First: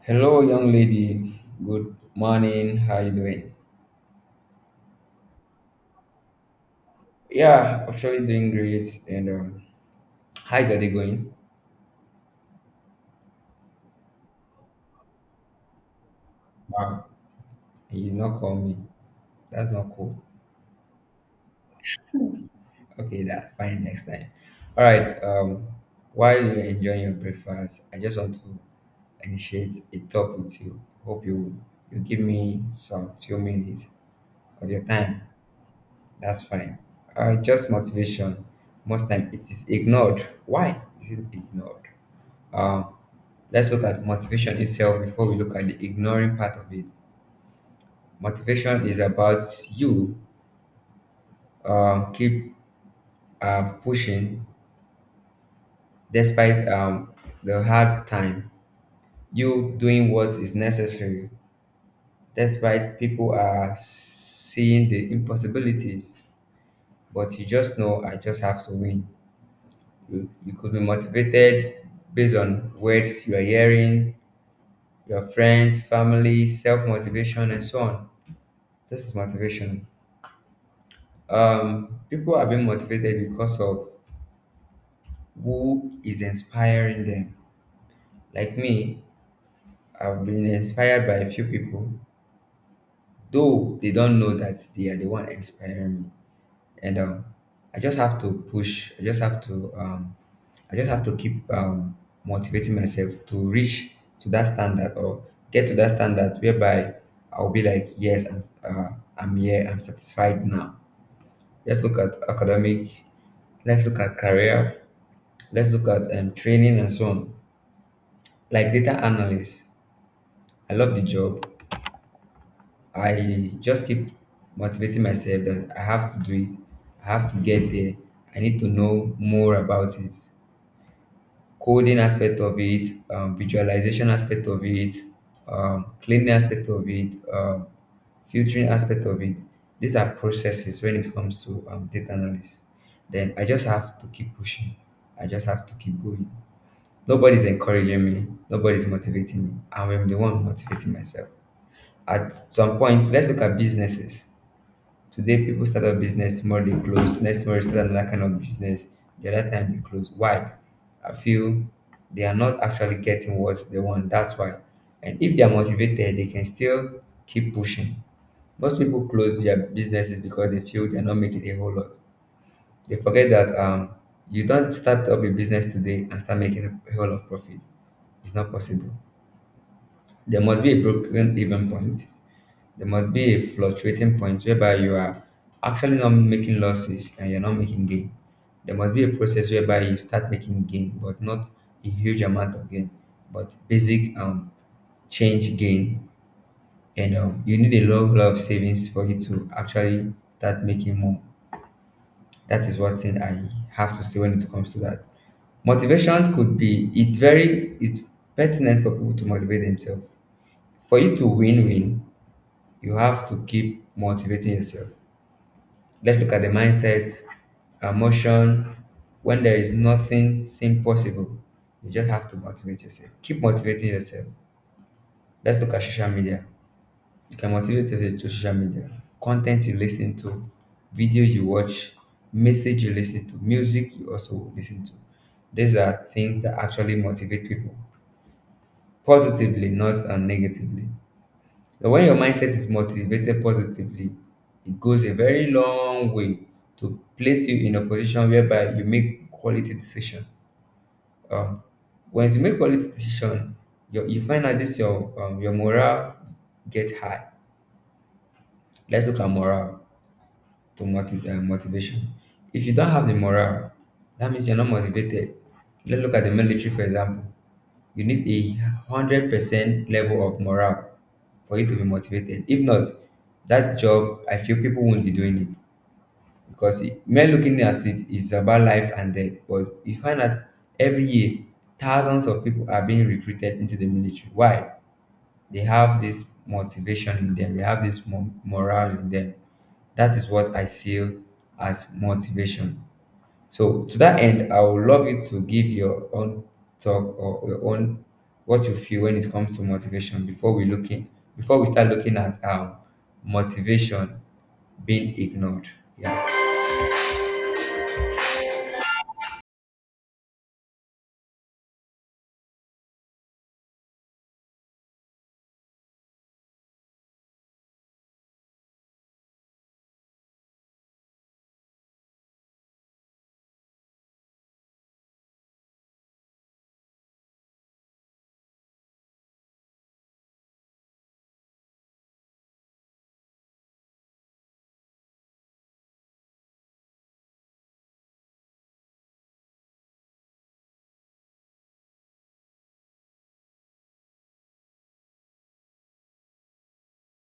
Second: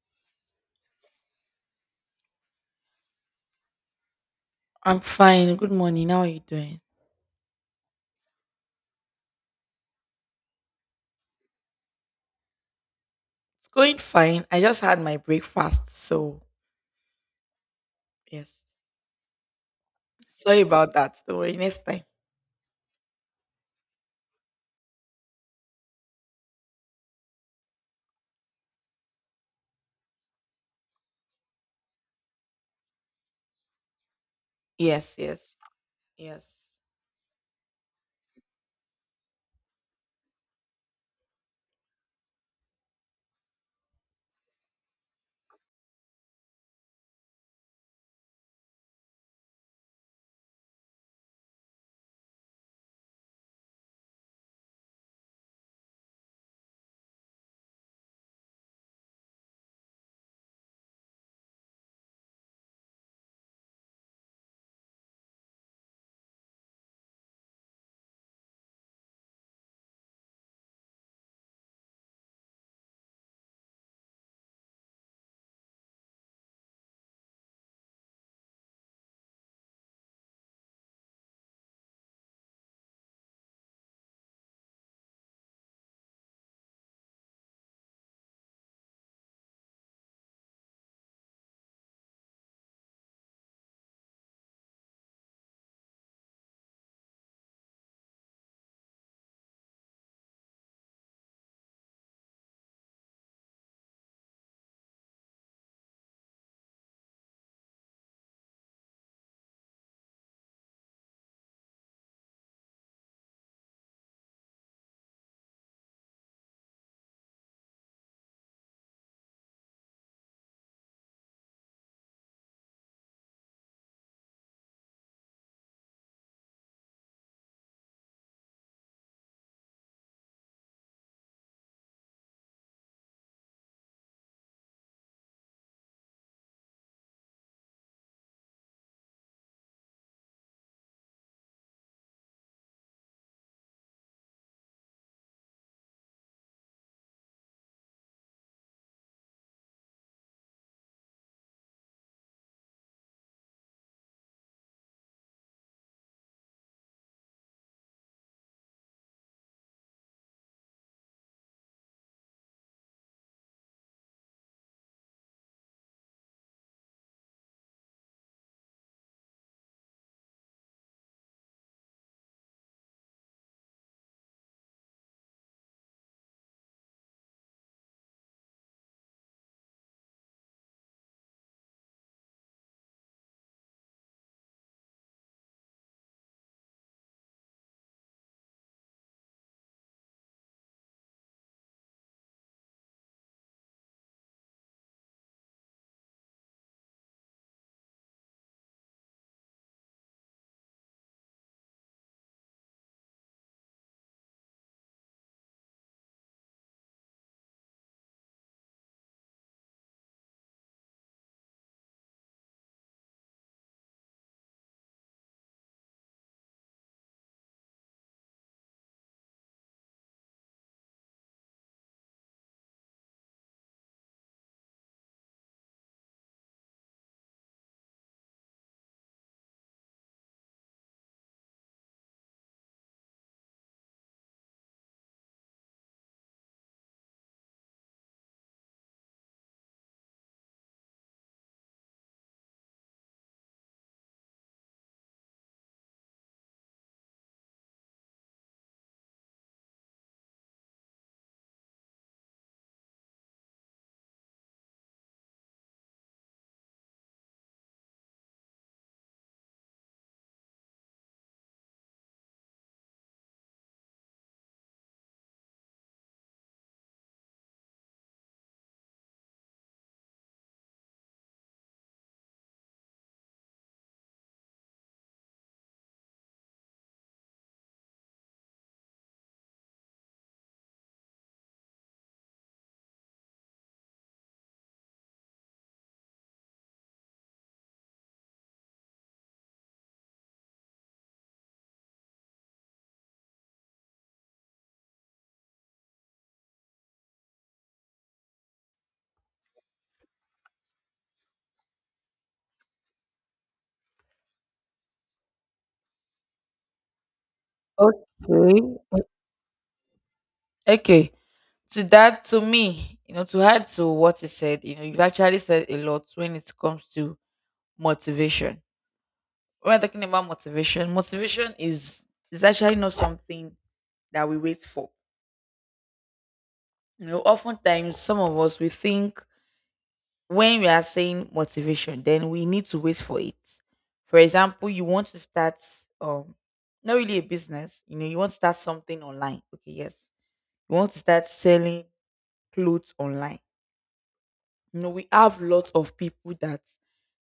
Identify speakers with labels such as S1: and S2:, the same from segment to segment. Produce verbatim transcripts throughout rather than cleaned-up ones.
S1: Hello, young lady. Good morning. How you doing?
S2: I'm fine. Good morning. How are you doing?
S1: Yeah, actually doing great. And um, How is your day going?
S2: It's going fine. I just had my breakfast, so
S1: Wow. You did not call
S2: yes.
S1: me. That's not cool.
S2: Sorry about that. Don't worry. Next time.
S1: Okay, that fine. Next time. All right. Um, while you're enjoying your breakfast, I just want to initiate a talk with you. Hope you you give me some few minutes of your
S2: Yes,
S1: time.
S2: yes,
S1: That's
S2: yes.
S1: fine. Uh, just motivation. Most time it is ignored. Why is it ignored? Um, Let's look at motivation itself before we look at the ignoring part of it. Motivation is about you um, keep uh, pushing despite um, the hard time, you doing what is necessary, despite people are seeing the impossibilities. But you just know, I just have to win. You, you could be motivated based on words you are hearing, your friends, family, self motivation, and so on. This is motivation um people are being motivated because of who is inspiring them, like me. I've been inspired by a few people, though they don't know that they are the one inspiring me. And um I just have to push I just have to um I just have to keep um motivating myself to reach to that standard, or get to that standard whereby I'll be like, yes, i'm uh, I'm here, I'm satisfied now. Let's look at academic. Let's look at career. Let's look at um, training and so on. Like data analyst, I love the job. I just keep motivating myself that I have to do it. I have to get there. I need to know more about it. Coding aspect of it, um, visualization aspect of it, um, cleaning aspect of it, um, filtering aspect of it. These are processes when it comes to um, data analysis. Then I just have to keep pushing. I just have to keep going. Nobody's encouraging me. Nobody's motivating me. I'm the one motivating myself. At some point, let's look at businesses. Today people start a business, tomorrow they close, next tomorrow they start another kind of business, the other time they close. Why? I feel they are not actually getting what they want. That's why. And if they are motivated, they can still keep pushing. Most people close their businesses because they feel they're not making a whole lot. They forget that um, you don't start up a business today and start making a whole lot of profit. It's not possible. There must be a broken even point. There must be a fluctuating point whereby you are actually not making losses and you're not making gain. There must be a process whereby you start making gain, but not a huge amount of gain, but basic um change gain. And um, you need a lot, lot of savings for you to actually start making more. That is one thing I have to say when it comes to that. Motivation could be it's very it's pertinent for people to motivate themselves. For you to win win, you have to keep motivating yourself. Let's look at the mindset, emotion. When there is nothing seem possible, you just have to motivate yourself. Keep motivating yourself. Let's look at social media. You can motivate yourself through social media. Content you listen to, video you watch, message you listen to, music you also listen to. These are things that actually motivate people positively, not uh, negatively. So when your mindset is motivated positively, it goes a very long way to place you in a position whereby you make quality decision. Um, Once you make quality decision, your, you find out this your um, your morale get high. Let's look at morale to motiv- uh, motivation. If you don't have the morale, that means you're not motivated. Let's look at the military, for example. You need a one hundred percent level of morale for you to be motivated. If not, that job, I feel people won't be doing it because it, mere looking at it is about life and death. But you find that every year, thousands of people are being recruited into the military. Why? They have this motivation in them, they have this mo- morale in them. That is what I feel as motivation. So to that end, I would love you to give your own talk or your own what you feel when it comes to motivation before we looking before we start looking at um motivation being ignored. Yeah.
S2: Okay. Okay. To that, to me, you know, to add to what you said, you know, you've actually said a lot when it comes to motivation. When we're talking about motivation, motivation is is actually not something that we wait for. You know, oftentimes some of us we think when we are saying motivation, then we need to wait for it. For example, you want to start um not really a business, you know, you want to start something online. Okay, yes. You want to start selling clothes online. You know, we have lots of people that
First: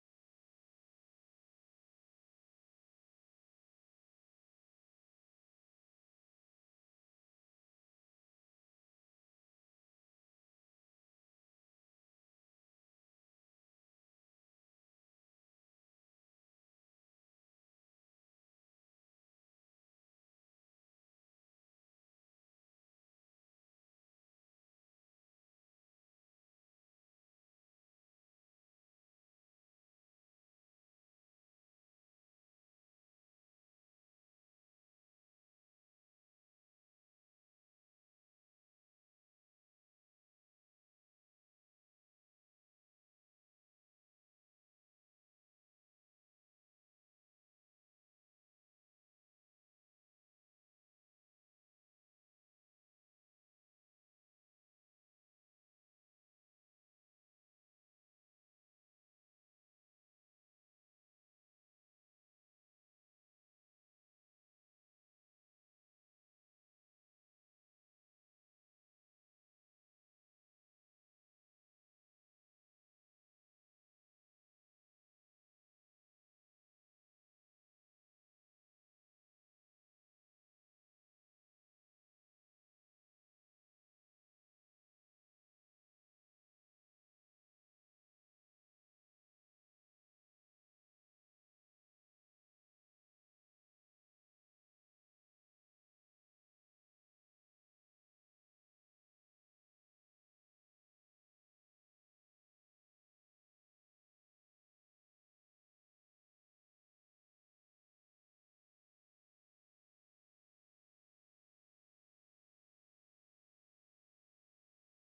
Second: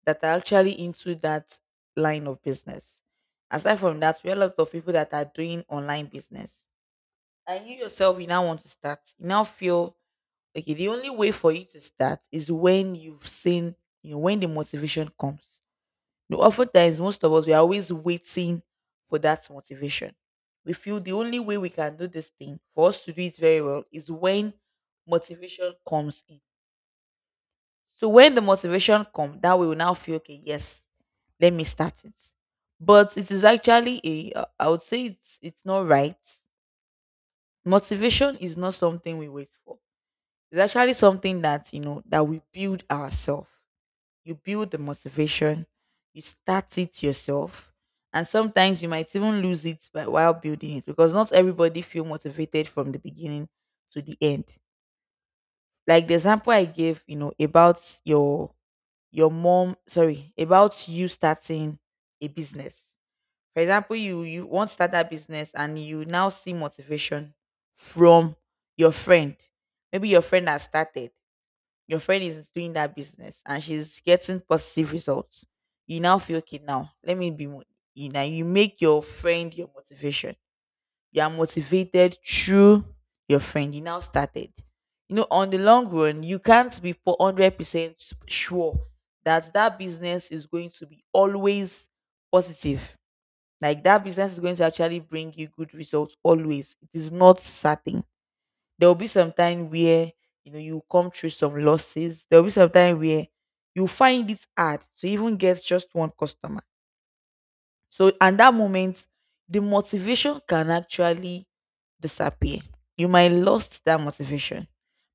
S2: that are actually into that line of business. Aside from that, we have lots of people that are doing online business. And you yourself, you now want to start. You now feel okay, the only way for you to start is when you've seen, you know, when the motivation comes. You know, oftentimes, most of us, we are always waiting for that motivation. We feel the only way we can do this thing, for us to do it very well, is when motivation comes in. So when the motivation comes, that we will now feel, okay, yes, let me start it. But it is actually a, I would say it's, it's not right. Motivation is not something we wait for. It's actually something that, you know, that we build ourselves. You build the motivation, you start it yourself, and sometimes you might even lose it by while building it, because not everybody feel motivated from the beginning to the end. Like the example I gave, you know, about your your mom, sorry, about you starting a business. For example, you you want to start that business and you now see motivation from your friend. Maybe your friend has started your friend is doing that business and she's getting positive results, you now feel okay. Now let me be mo- you now you make your friend your motivation. You are motivated through your friend. You now started. You know, on the long run, you can't be for hundred percent sure that that business is going to be always positive. Like that business is going to actually bring you good results always. It is not certain. There'll be some time where, you know, you come through some losses. There'll be some time where you find it hard to even get just one customer, so, and that moment, the motivation can actually disappear. You might lost that motivation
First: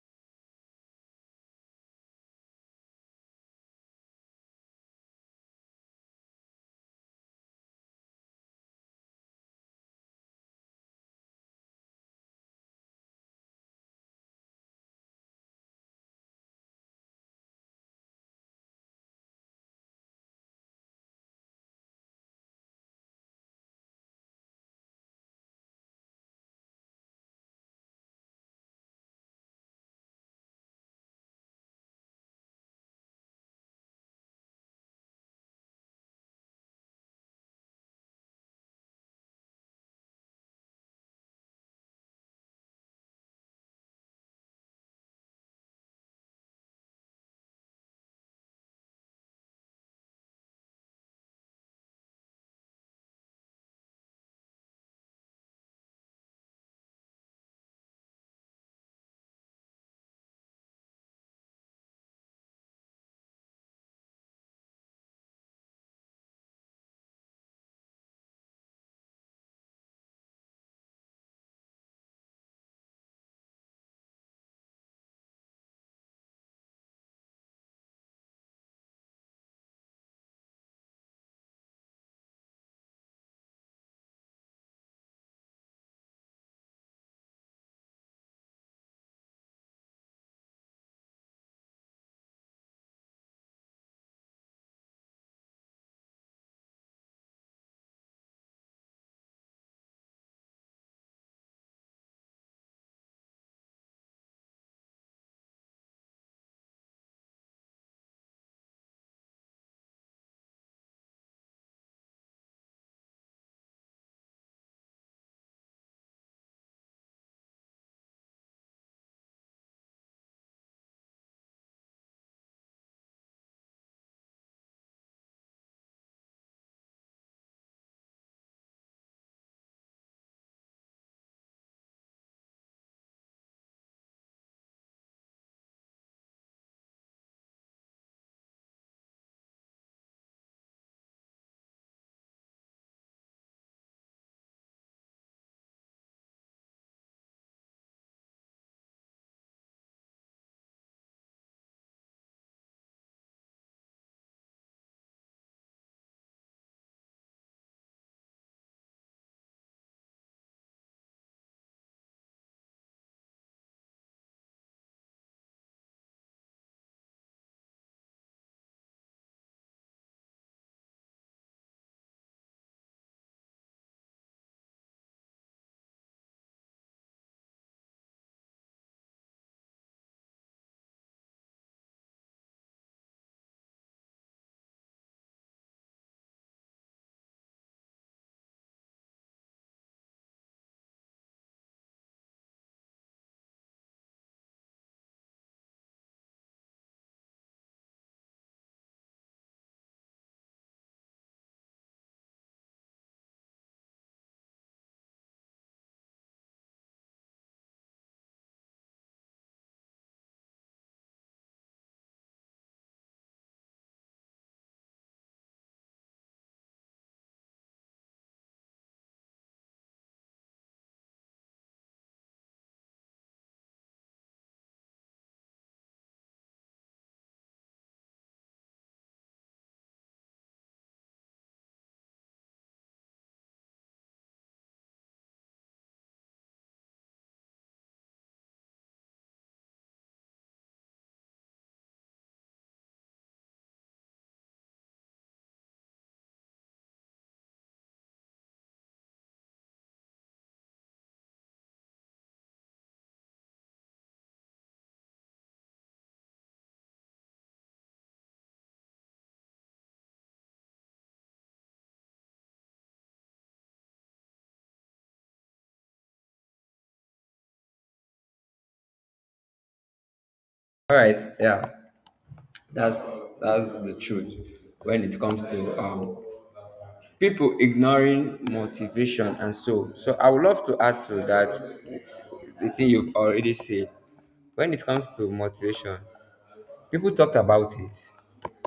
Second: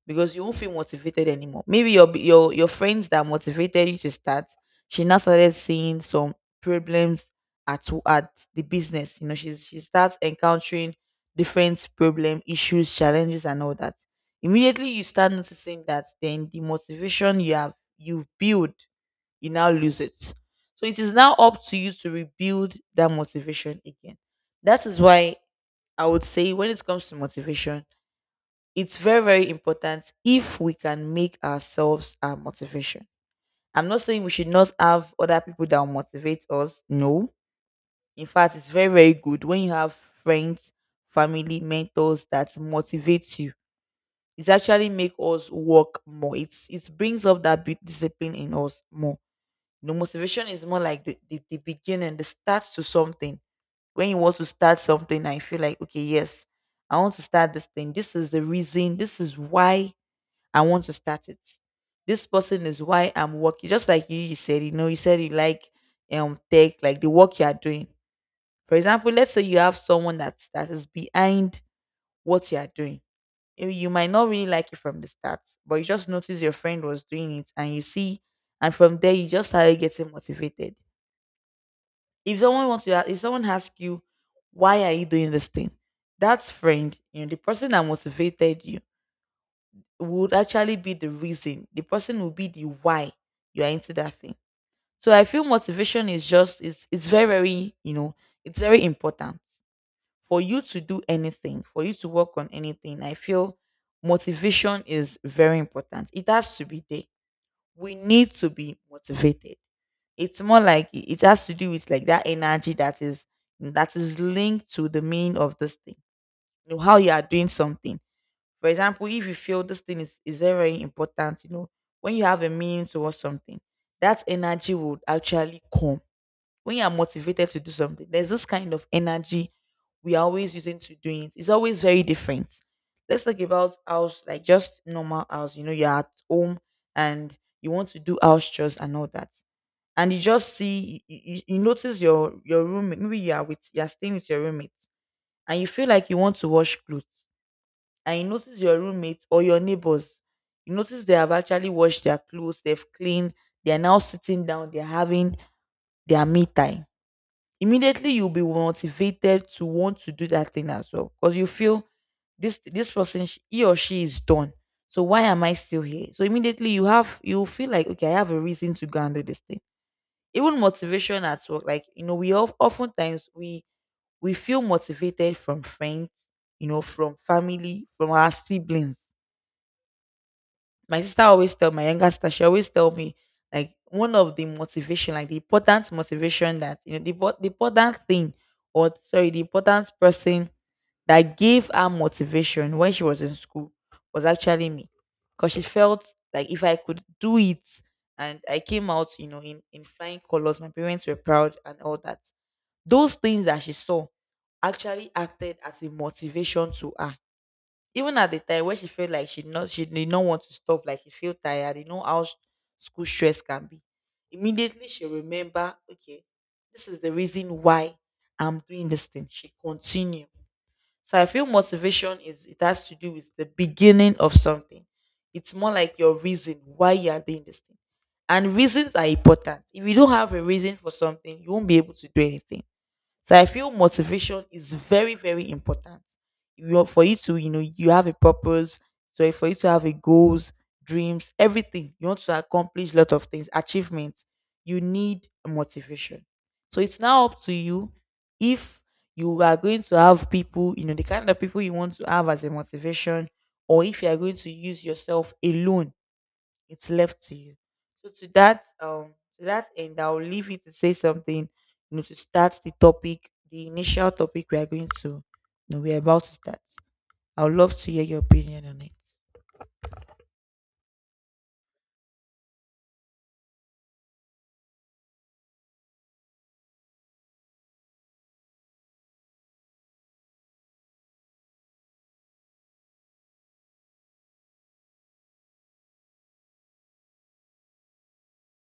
S2: because you won't feel motivated anymore. Maybe your your your friends that motivated you to start, she now started seeing some problems at w- at the business. You know, she's she starts encountering different problem, issues, challenges, and all that. Immediately, you start noticing that then the motivation you have you've built, you now lose it. So it is now up to you to rebuild that motivation again. That is why I would say, when it comes to motivation, it's very, very important if we can make ourselves our motivation. I'm not saying we should not have other people that will motivate us. No. In fact, it's very, very good when you have friends, family, mentors that motivate you. It actually make us work more. It's it brings up that bit discipline in us more. The motivation is more like the, the, the beginning, the start to something. When you want to start something, I feel like, okay, yes, I want to start this thing. This is the reason. This is why I want to start it. This person is why I'm working. Just like you, you said, you know, you said you like um tech, like the work you are doing. For example, let's say you have someone that that is behind what you are doing. You you might not really like it from the start, but you just notice your friend was doing it and you see, and from there you just started getting motivated. If someone wants to, if someone asks you, why are you doing this thing, that friend, you know, the person that motivated you would actually be the reason, the person will be the why you are into that thing. So I feel motivation is just, it's it's very, very, you know, it's very important for you to do anything, for you to work on anything. I feel motivation is very important, it has to be there, we need to be motivated. It's more like it it has to do with like that energy that is, that is linked to the meaning of this thing. You know, how you are doing something. For example, if you feel this thing is, is very, very important, you know, when you have a meaning towards something, that energy would actually come. When you are motivated to do something, there's this kind of energy we are always using to doing it. It's always very different. Let's talk about house, like just normal house. You know, you're at home and you want to do house chores and all that. And you just see, you, you you notice your your roommate. Maybe you are with, you are staying with your roommate, and you feel like you want to wash clothes. And you notice your roommate or your neighbors. You notice they have actually washed their clothes. They've cleaned. They are now sitting down. They're having their me time. Immediately you'll be motivated to want to do that thing as well, because you feel this this person sh- he or she is done, so why am I still here? So immediately you have you feel like, okay, I have a reason to go and do this thing. Even motivation at work, like, you know, we of, oftentimes we we feel motivated from friends, you know, from family, from our siblings. My sister always tell my younger sister She always tell me like one of the motivation, like the important motivation that, you know, the, po- the important thing, or sorry, the important person that gave her motivation when she was in school was actually me, because she felt like if I could do it and I came out, you know, in, in flying colors, my parents were proud and all that, those things that she saw actually acted as a motivation to her, even at the time when she felt like she not she did not want to stop, like she feel tired, you know how s- school stress can be. Immediately she remember, okay, this is the reason why I'm doing this thing. She continue. So I feel motivation is, it has to do with the beginning of something. It's more like your reason why you are doing this thing. And reasons are important. If you don't have a reason for something, you won't be able to do anything. So I feel motivation is very, very important. You know, for you to, you know, you have a purpose. So for you to have a goals, dreams, everything you want to accomplish, lot of things, achievements, you need motivation. So it's now up to you if you are going to have people, you know, the kind of people you want to have as a motivation, or if you are going to use yourself alone, it's left to you. So to that, um to that end, I'll leave you to say something, you know, to start the topic, the initial topic we are going to, you know, we are about to start. I would love to hear your opinion on it.
S1: All right. Yeah. That's that's the truth when it comes to um people ignoring motivation, and so so I would love to add to that the thing you've already said when it comes to motivation. People talked about it,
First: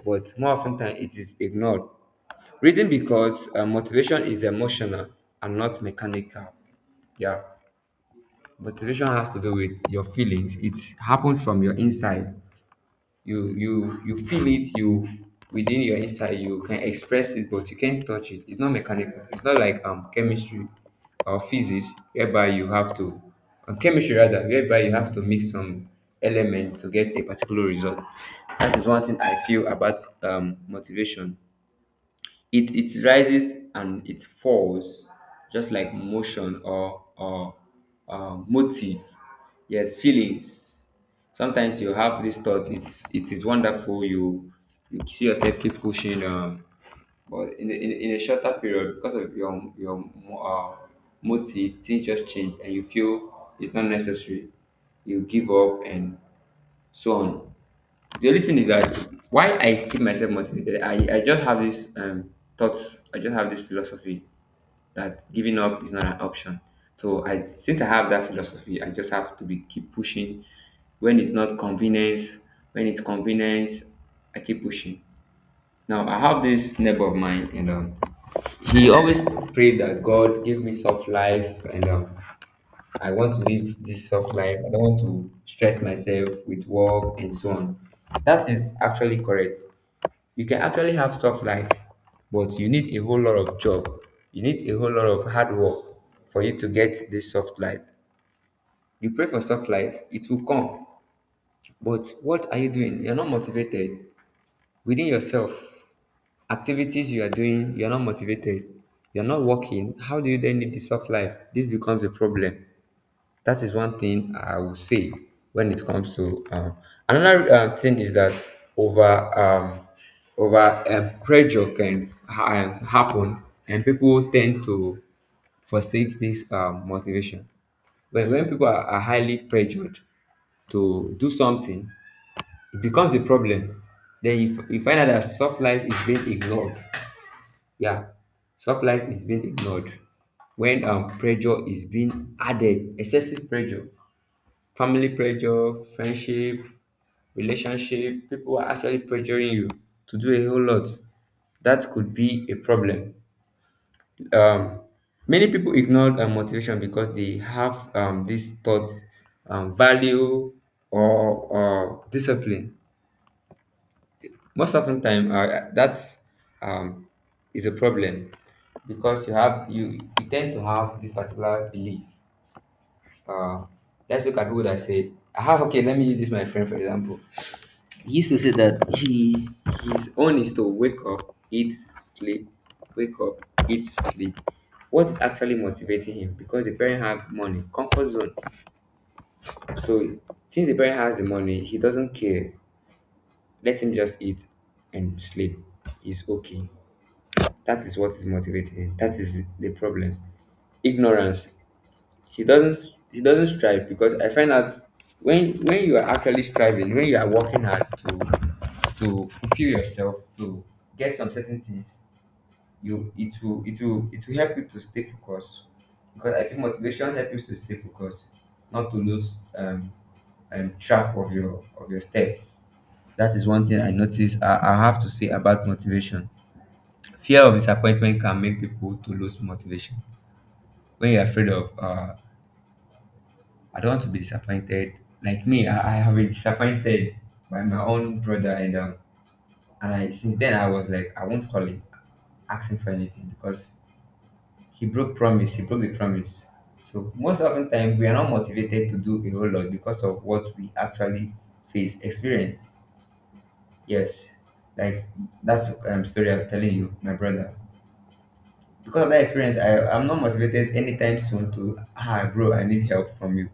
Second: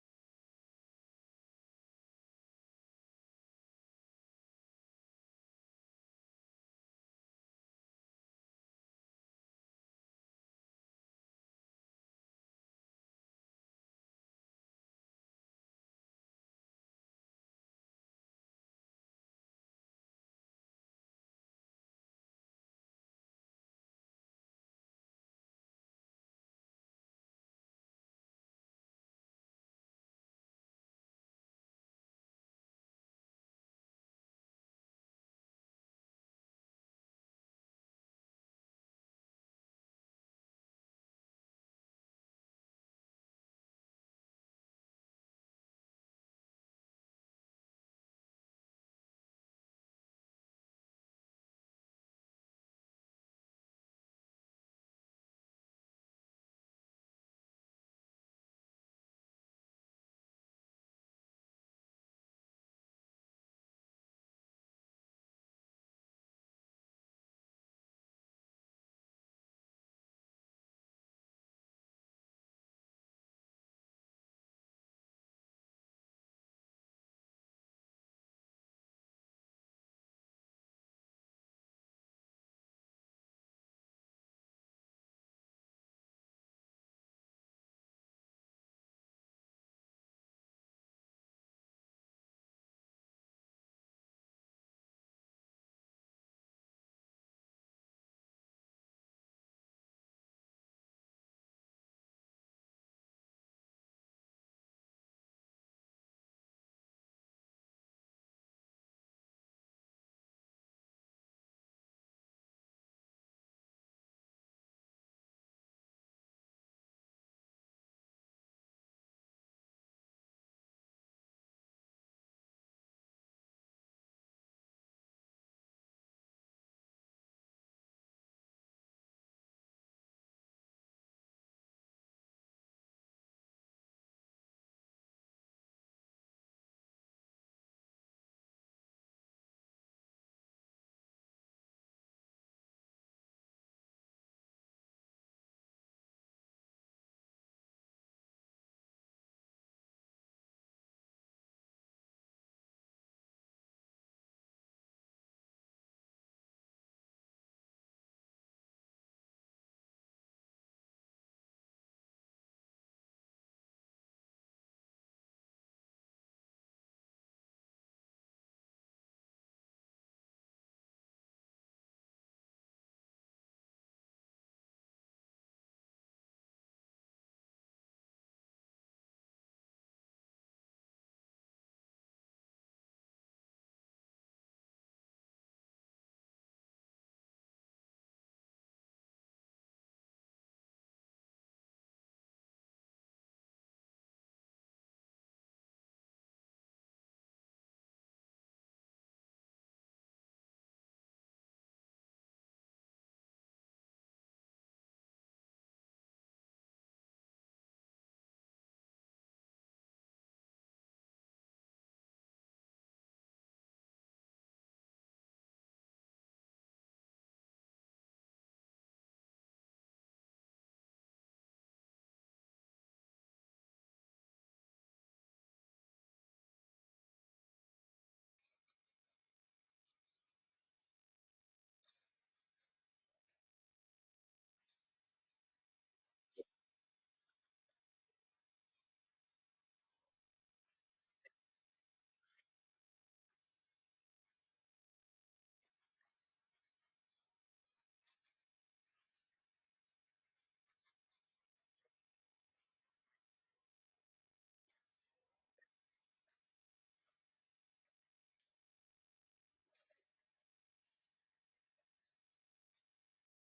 S1: but more often than it is ignored. Reason because uh, motivation is emotional and not mechanical. Yeah, motivation has to do with your feelings. It happens from your inside. You you you feel it. You Within your inside you can express it, but you can't touch it. It's not mechanical. It's not like um chemistry or physics whereby you have to, or chemistry rather, whereby you have to mix some element to get a particular result. That is one thing I feel about um motivation. It it rises and it falls, just like motion, or or uh, motive. Yes, feelings. Sometimes you have these thoughts. It's it is wonderful. You you see yourself keep pushing, um but in a, in, a- in a shorter period, because of your your mo- uh, motive, things just change and you feel it's not necessary, you give up and so on. The only thing is that, why I keep myself motivated, I, I just have this um thoughts, I just have this philosophy that giving up is not an option. So I Since I have that philosophy, I just have to be keep pushing. When it's not convenience, when it's convenience, I keep pushing. Now I have this neighbor of mine, and um he always prayed that God give me soft life, and um I want to live this soft life. I don't want to stress myself with work and so on. That is actually correct. You can actually have soft life, but you need a whole lot of job. You need a whole lot of hard work for you to get this soft life. You pray for soft life, it will come. But what are you doing? You're not motivated within yourself. Activities you are doing, you're not motivated. You're not working. How do you then need the soft life? This becomes a problem. That is one thing I would say when it comes to um, another um, thing is that over um, over um, pressure can ha- um, happen, and people tend to forsake this um, motivation. When when people are, are highly pressured to do something, it becomes a problem. Then you, f- you find out that soft life is being ignored. Yeah, soft life is being ignored when um, pressure is being added, excessive pressure. Family pressure, friendship, relationship, people are actually pressuring you to do a whole lot. That could be a problem. Um, Many people ignore uh, motivation because they have um, these thoughts, um, value, or, or discipline. Most often time, uh, that's um, is a problem because you have you, you tend to have this particular belief. Uh, let's look at people that say, ah, okay, let me use this my friend for example. He used to say that he his own is to wake up, eat, sleep, wake up, eat, sleep. What is actually motivating him? Because the parent have money, comfort zone. So since the parent has the money, he doesn't care. Let him just eat and sleep. He's okay. That is what is motivating him. That is the problem. Ignorance. he doesn't he doesn't strive because I find out, when when you are actually striving, when you are working hard to to fulfill yourself, to get some certain things, you it will it will it will help you to stay focused. Because I think motivation helps you to stay focused, not to lose um, um track of your of your step. That is one thing I notice. I, I have to say about motivation. Fear of disappointment can make people to lose motivation. When you're afraid of uh, I don't want to be disappointed. Like me, I, I have been disappointed by my own brother, and um, and I since then I was like, I won't call him, ask him for anything because he broke promise. He broke the promise. So most often time we are not motivated to do a whole lot because of what we actually face experience. Yes, like that um, story I'm telling you, my brother. Because of that experience, I, I'm not motivated anytime soon to, ah, bro, I need help from you.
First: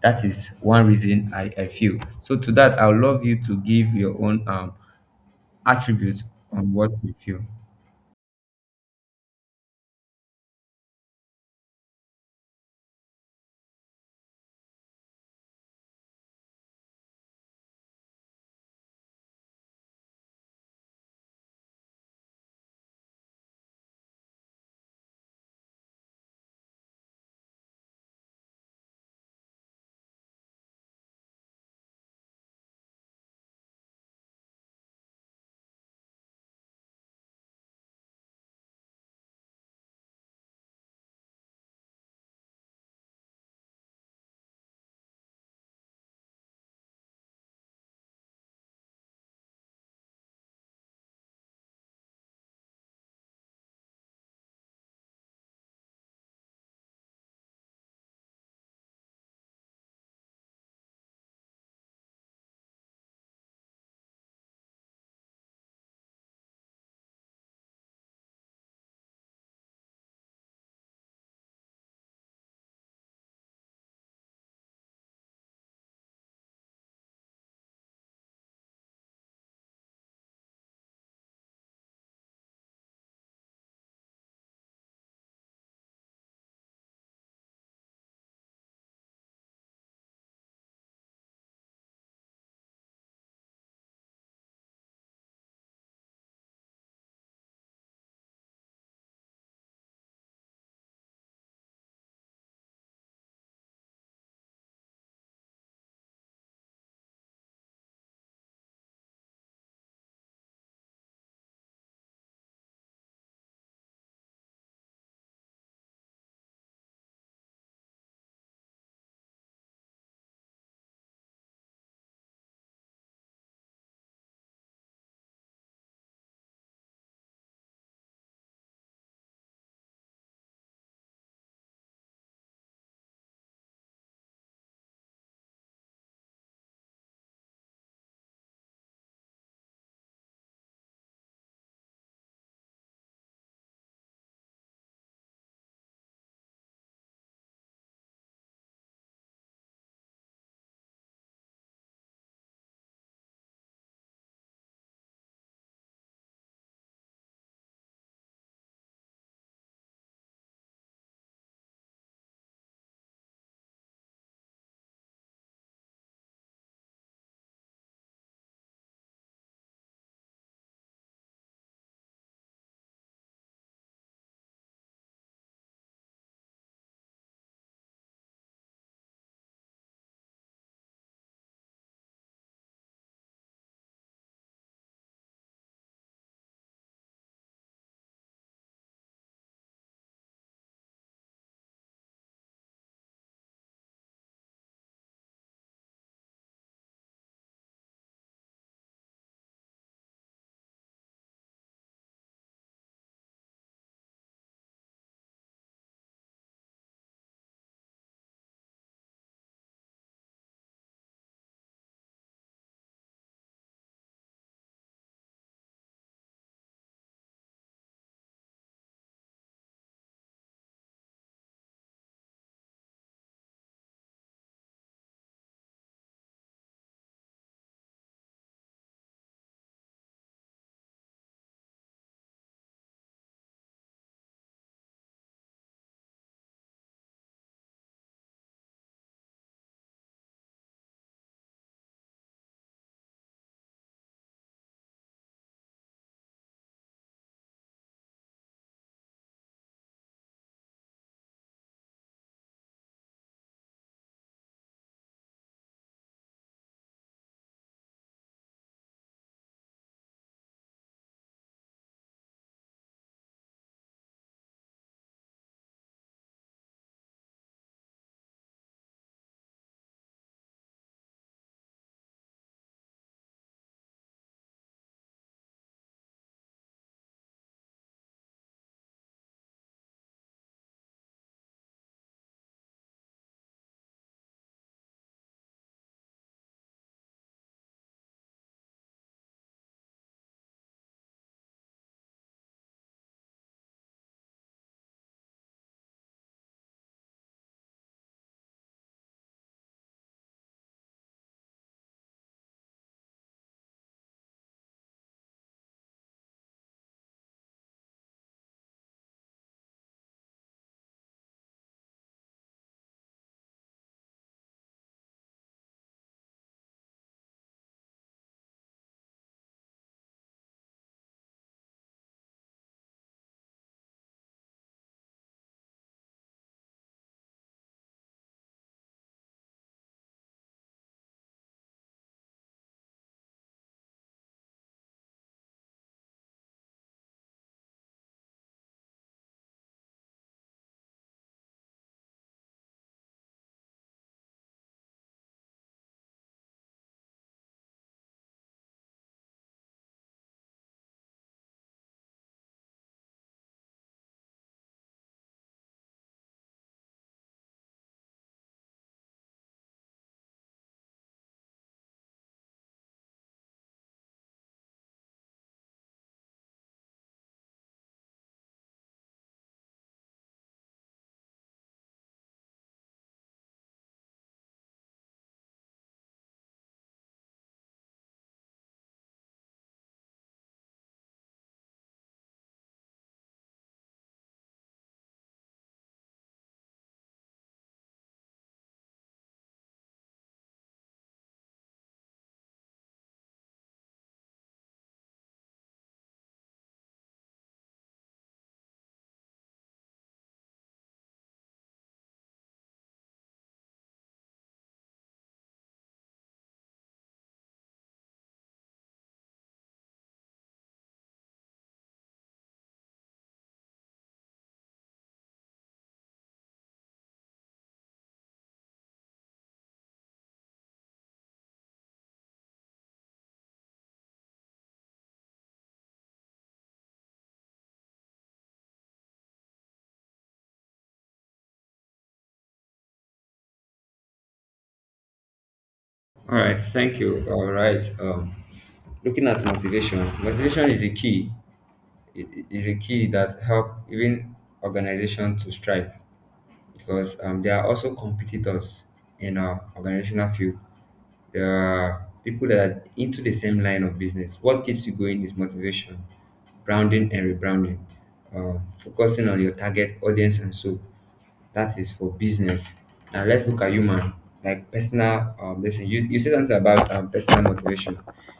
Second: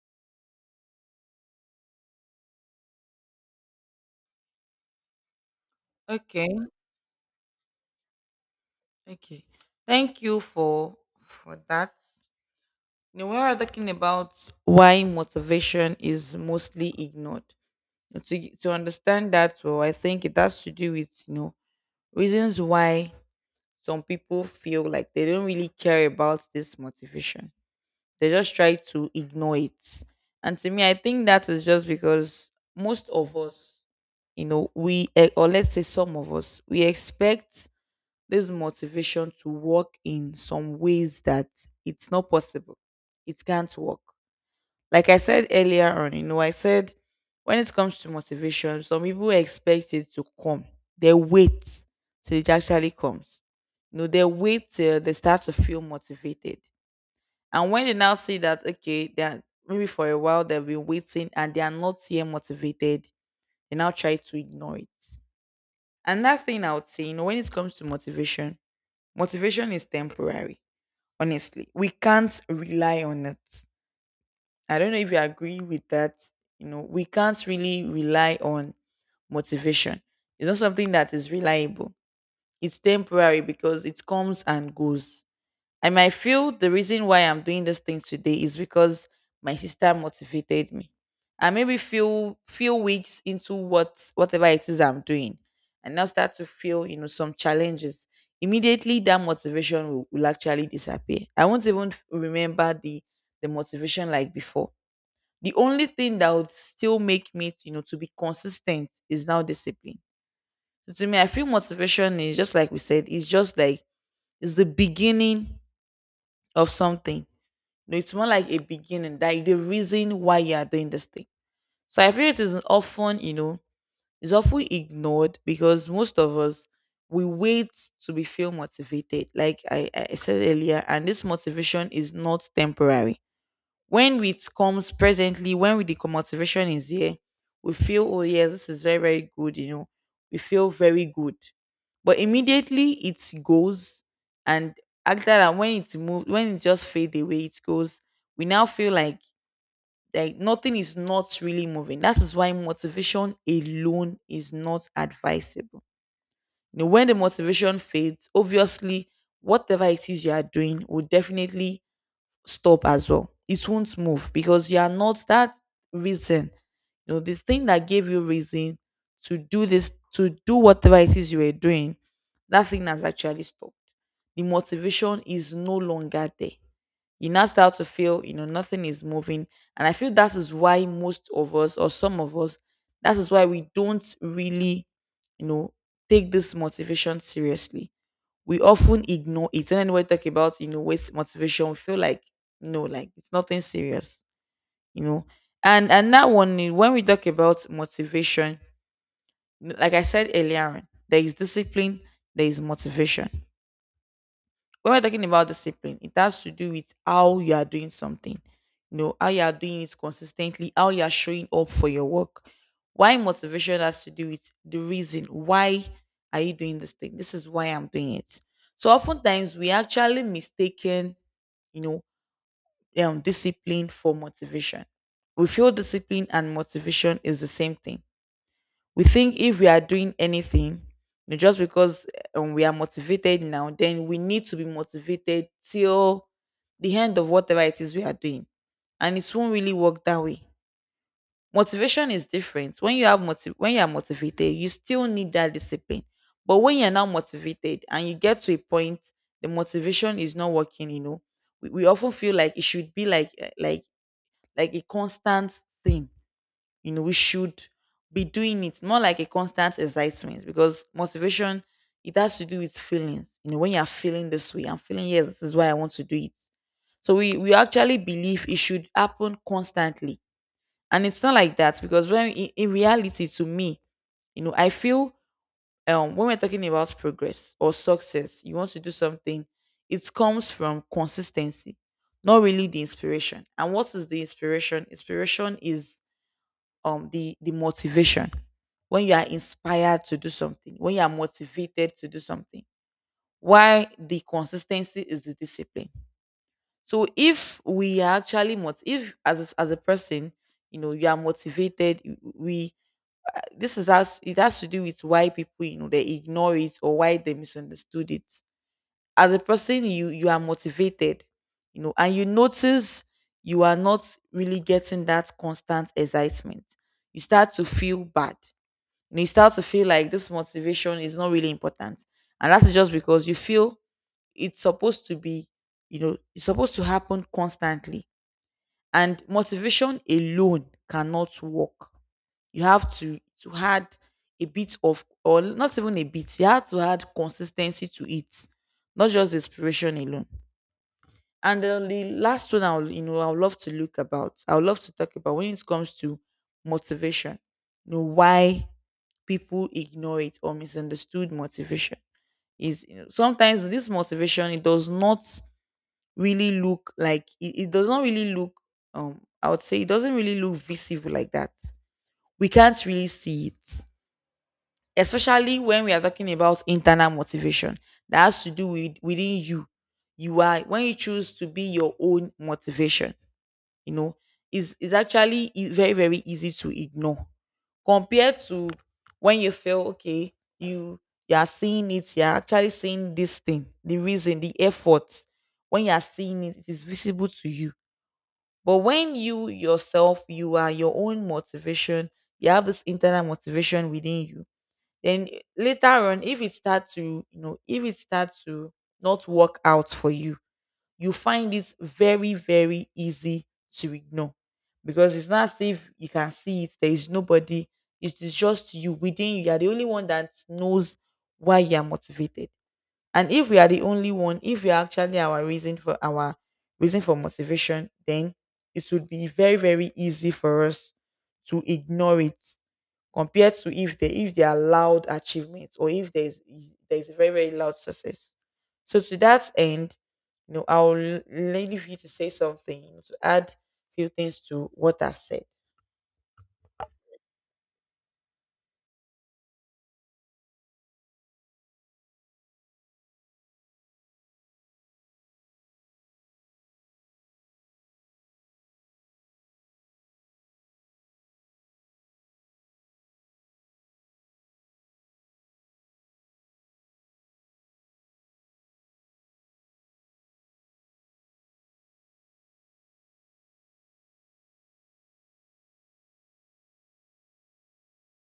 S1: That is one reason I, I feel. So, to that, I would love you to give your own um, attributes
S2: Okay,
S1: on what you feel.
S2: okay. Thank you for for that. Now, we are talking about why motivation is mostly ignored. To to understand that, well, I think it has to do with, you know, reasons why some people feel like they don't really care about this motivation. They just try to ignore it. And to me, I think that is just because most of us, you know, we, eh, or let's say some of us, we expect this motivation to work in some ways that it's not possible. It can't work. Like I said earlier on, you know, I said when it comes to motivation, some people expect it to come. They wait till it actually comes. You know, they wait till they start to feel motivated. And when they now see that, okay, they are, maybe for a while they've been waiting and they are not yet motivated, they now try to ignore it. Another thing I would say, you know, when it comes to motivation, motivation is temporary. Honestly, we can't rely on it. I don't know if you agree with that. You know, we can't really rely on motivation. It's not something that is reliable. It's temporary because it comes and goes. I might feel the reason why I'm doing this thing today is because my sister motivated me. I maybe feel few weeks into what whatever it is I'm doing, and now start to feel you know some challenges. Immediately, that motivation will, will actually disappear. I won't even f- remember the the motivation like before. The only thing that would still make me, you know, to be consistent is now discipline. So to me, I feel motivation is just like we said, it's just like it's the beginning of something. No, it's more like a beginning, like the reason why you are doing this thing. So I feel it is often, you know, is often ignored because most of us we wait to be feel motivated, like I, I said earlier, and this motivation is not temporary. When it comes presently, when with the motivation is there, we feel, oh yes, this is very, very good, you know. We feel very good. But immediately it goes and after that, when it's moved when it just fade away, it goes, we now feel like like nothing is not really moving. That is why motivation alone is not advisable. You know, when the motivation fades, obviously whatever it is you are doing will definitely stop as well. It won't move because you are not that reason. You know, the thing that gave you reason to do this, to do whatever it is you were doing, that thing has actually stopped. The motivation is no longer there. You now start to feel, you know, nothing is moving. And I feel that is why most of us or some of us, that is why we don't really, you know, take this motivation seriously. We often ignore it. And anybody talk about, you know, weight motivation, we feel like, no, like it's nothing serious, you know. And and that one, eh, when we talk about motivation, like I said earlier on, there is discipline, there is motivation. When we're talking about discipline, it has to do with how you are doing something, you know, how you are doing it consistently, how you are showing up for your work. Why motivation has to do with the reason why are you doing this thing? This is why I'm doing it. So oftentimes we actually mistaken, you know, um, discipline for motivation. We feel discipline and motivation is the same thing. We think if we are doing anything, you know, just because eh, um, we are motivated now, then we need to be motivated till the end of whatever it is we are doing. And it won't really work that way. Motivation is different. When you have motiv- when you are motivated, you still need that discipline. But when you're not motivated and you get to a point, the motivation is not working, you know, we, we often feel like it should be like eh, like like a constant thing. You know, we should be doing it more like a constant excitement, because motivation, it has to do with feelings. You know, when you're feeling this way, I'm feeling yes, this is why I want to do it. So we we actually believe it should happen constantly, and it's not like that. Because when in, in reality to me, you know, I feel um when we're talking about progress or success, you want to do something, it comes from consistency, not really the inspiration. And what is the inspiration? Inspiration is um the the motivation. When you are inspired to do something, when you are motivated to do something, why the consistency is the discipline. So if we are actually mot- if as a, as a person, you know, you are motivated you- we this is us, it has to do with why people, you know, they ignore it or why they misunderstood it. As a person, you you are motivated, you know, and you notice you are not really getting that constant excitement. You start to feel bad, and you start to feel like this motivation is not really important. And that is just because you feel it's supposed to be, you know, it's supposed to happen constantly. And motivation alone cannot work. You have to to add a bit of, or not even a bit, you have to add consistency to it, not just inspiration alone. And then the last one I'll, you know, I'd love to look about, I'd love to talk about when it comes to motivation. You know, why people ignore it or misunderstood motivation is, you know, sometimes this motivation, it does not really look like it, it does not really look, um I would say it doesn't really look visible like that. We can't really see it. Especially when we are talking about internal motivation, that has to do with within you. You are when you choose to be your own motivation, you know, is is actually e- very, very easy to ignore compared to when you feel okay, you you are seeing it, you are actually seeing this thing, the reason, the effort. When you are seeing it, it is visible to you. But when you yourself, you are your own motivation, you have this internal motivation within you. Then later on, if it starts to, you know, if it starts to not work out for you, you find it very, very easy to ignore, because it's not as if you can see it. There is nobody. It is just you within you. You are the only one that knows why you are motivated. And if we are the only one, if we are actually our reason for our reason for motivation, then it would be very, very easy for us to ignore it, compared to if they if they are loud achievements, or if there's there's very, very loud success. So to that end, you know, I'll l- leave you to say something, you know, to add few things to what I've said.
S1: All right. Thank you. All right. Um, looking at motivation, motivation is a key. i- i- Is a key that help even organization to strive because um, there are also competitors in our organizational field there people that are into the same line of business. What keeps you going is motivation, branding and rebranding, um, focusing on your target audience, and so that is for business. Now let's look at human, like personal um, blessing. You, you said something about um, personal motivation.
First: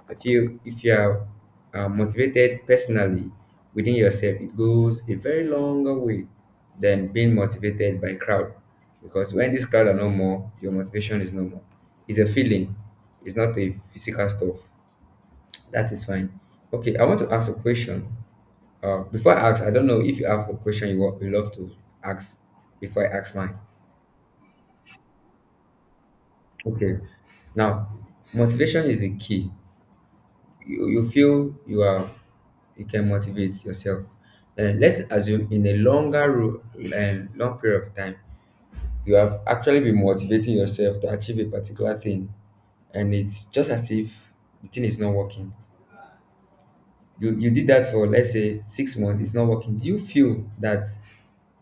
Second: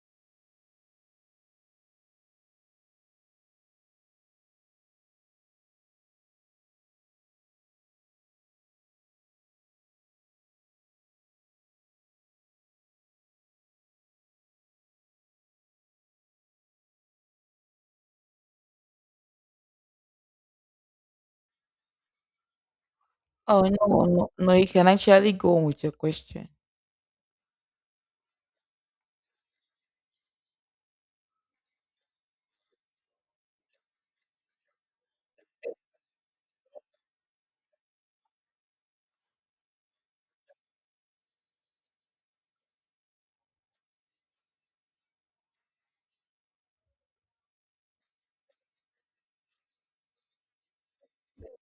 S1: If you if you are uh, motivated personally within yourself, it goes a very longer way than being motivated by crowd. Because when this crowd are no more, your motivation is no more. It's a feeling. It's not a physical stuff. That is fine. Okay, I want to ask a question. Uh, before I ask, I don't know if you have a question you, wa- you love to ask before I ask mine.
S2: Oh no, no, no! You can actually go on with your question.
S1: Okay. Now, motivation is the key. You, you feel you are you can motivate yourself. And let's assume in a longer ro- and long period of time, you have actually been motivating yourself to achieve a particular thing, and it's just as if the thing is not working. You you did that for, let's say, six months. It's not working. Do you feel that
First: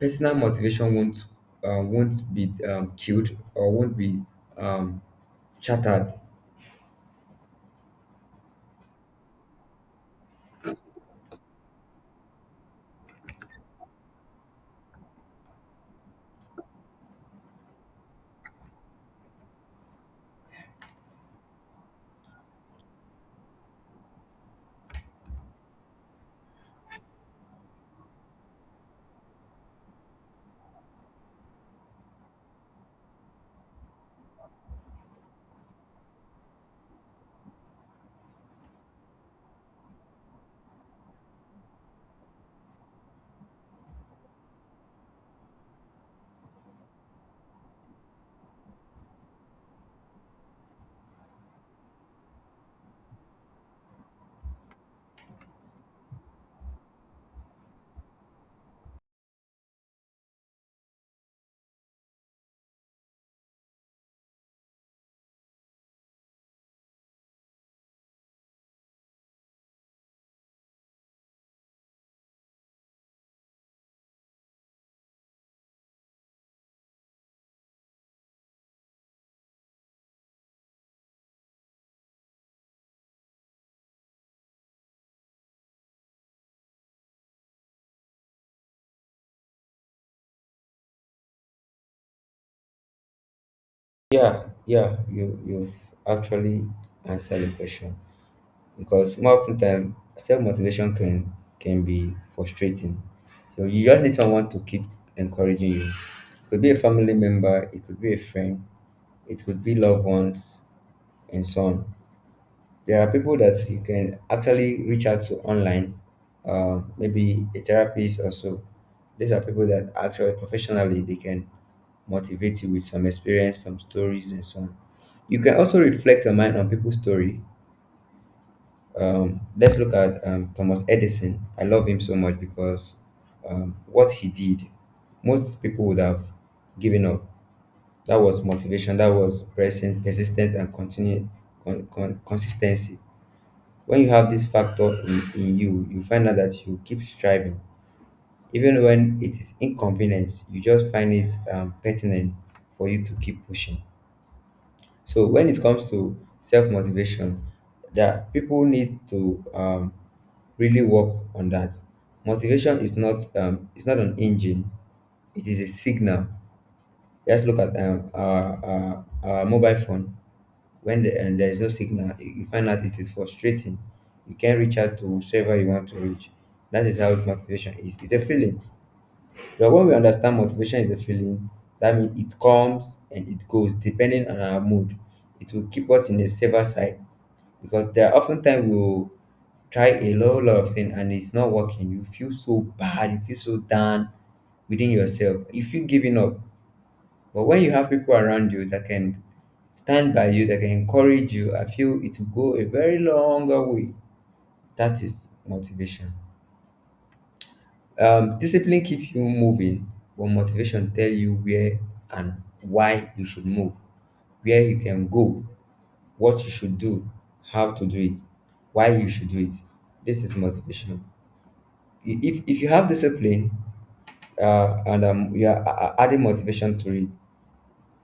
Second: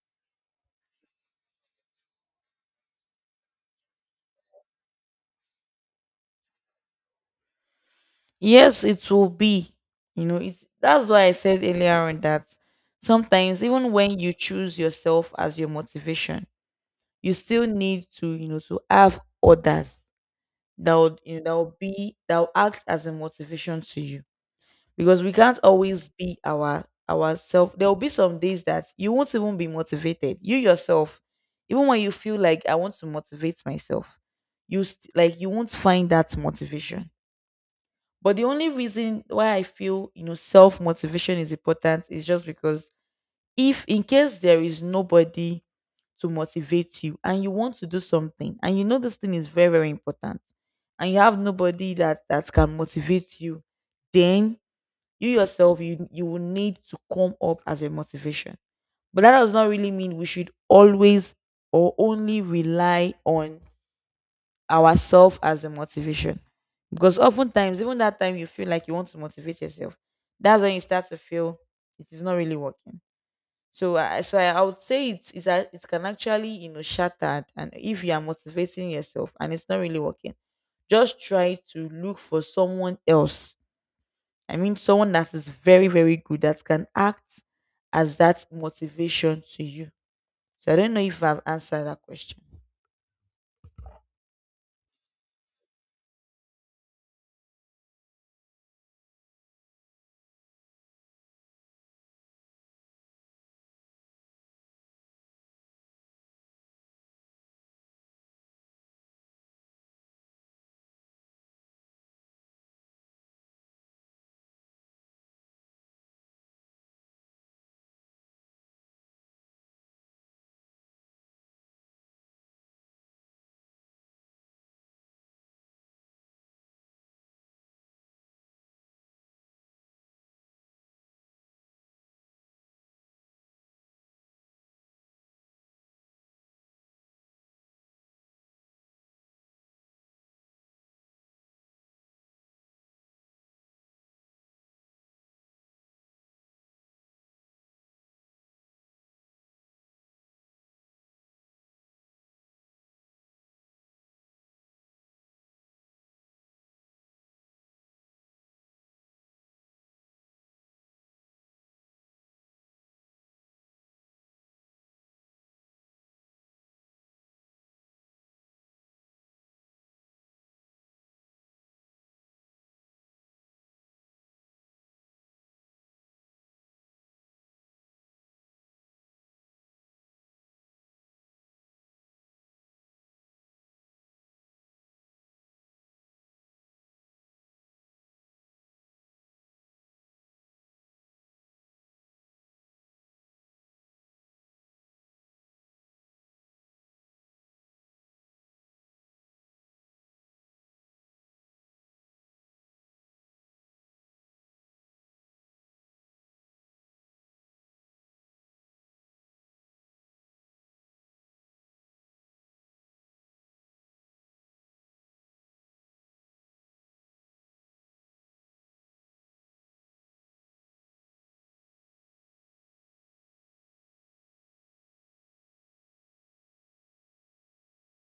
S1: personal motivation won't uh, won't be um, killed, or won't be um, shattered?
S2: Yes, it will be. You know, it's that's why I said earlier on that sometimes even when you choose yourself as your motivation, you still need to, you know, to have others that would, you know, that will be that will act as a motivation to you. Because we can't always be our ourselves. There will be some days that you won't even be motivated. You yourself, even when you feel like I want to motivate myself, you st- like you won't find that motivation. But the only reason why I feel, you know, self motivation is important is just because if in case there is nobody to motivate you and you want to do something, and you know this thing is very, very important, and you have nobody that that can motivate you, then you yourself, you you will need to come up as a motivation. But that does not really mean we should always or only rely on ourselves as a motivation. Because oftentimes, even that time you feel like you want to motivate yourself, that's when you start to feel it is not really working. So, I so I so I would say it's, it's a, it can actually, you know, shatter. And if you are motivating yourself and it's not really working, just try to look for someone else. I mean, someone that is very, very good that can act as that motivation to you. So I don't know if I've answered that question.
S1: Yeah, yeah, you you've actually answered the question, because more often time self motivation can can be frustrating. So you just need someone to keep encouraging you. It could be a family member, it could be a friend, it could be loved ones, and so on. There are people that you can actually reach out to online, uh, maybe a therapist or so. These are people that actually professionally they can motivate you with some experience, some stories, and some. You can also reflect your mind on people's story. Um, let's look at um, Thomas Edison. I love him so much because um, what he did, most people would have given up. That was motivation. That was pressing, persistence, and continue con- con- consistency When you have this factor in in you, you find out that you keep striving, even when it is inconvenient. You just find it um, pertinent for you to keep pushing. So when it comes to self-motivation, that people need to um, really work on that. Motivation is not um, it's not an engine, it is a signal. Let's look at um, our, our, our mobile phone. When the, and there is no signal, you you find out it is frustrating. You can't reach out to whoever you want to reach. That is how motivation is. It's a feeling. But when we understand motivation is a feeling, that means it comes and it goes depending on our mood. It will keep us in the safer side, because there are often times we will try a whole lot of things and it's not working. You feel so bad, you feel so down within yourself. You feel giving up. But when you have people around you that can stand by you, that can encourage you, I feel it will go a very longer way. That is motivation. Um, discipline keeps you moving, but motivation tell you where and why you should move, where you can go, what you should do, how to do it, why you should do it. This is motivation. I- If, if you have discipline uh, and um, you are a- a- adding motivation to it,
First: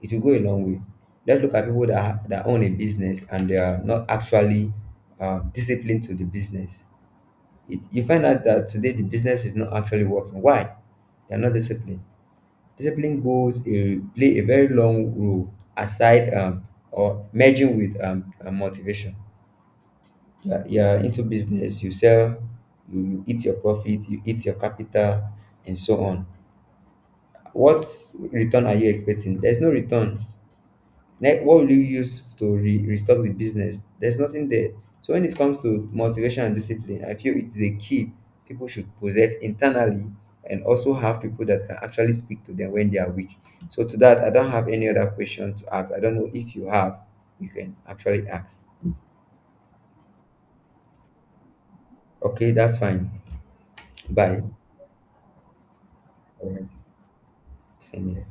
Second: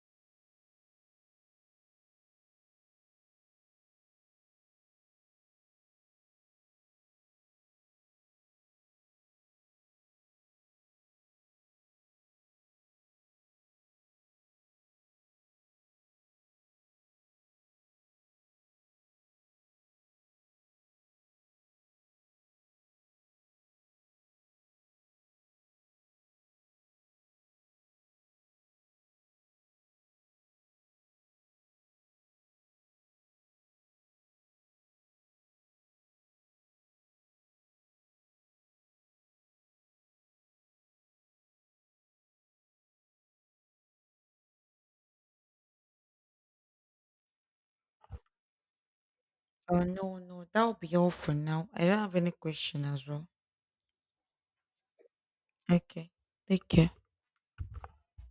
S1: it will go a long way. Let's look at people that ha- that own a business and they are not actually um, disciplined to the business. It, you find out that today the business is not actually working. Why? They are not disciplined. Discipline goes a, play a very long role aside um, or merging with um, uh, motivation. You are, you are into business. You sell. You, you eat your profit. You eat your capital, and so on. What return are you expecting? There's no return. Ne- what will you use to re- restock the business? There's nothing there. So when it comes to motivation and discipline, I feel it is a key people should possess internally, and also have people that can actually speak to them when they are weak. So to that, I don't have any other question to ask. I don't know if you have, you can actually ask.
S2: Oh, no, no. That will be all for now. I don't have any
S1: Okay, that's
S2: question as
S1: fine.
S2: well.
S1: Bye.
S2: Okay.
S1: All
S2: Take
S1: right.
S2: care.
S1: Same here.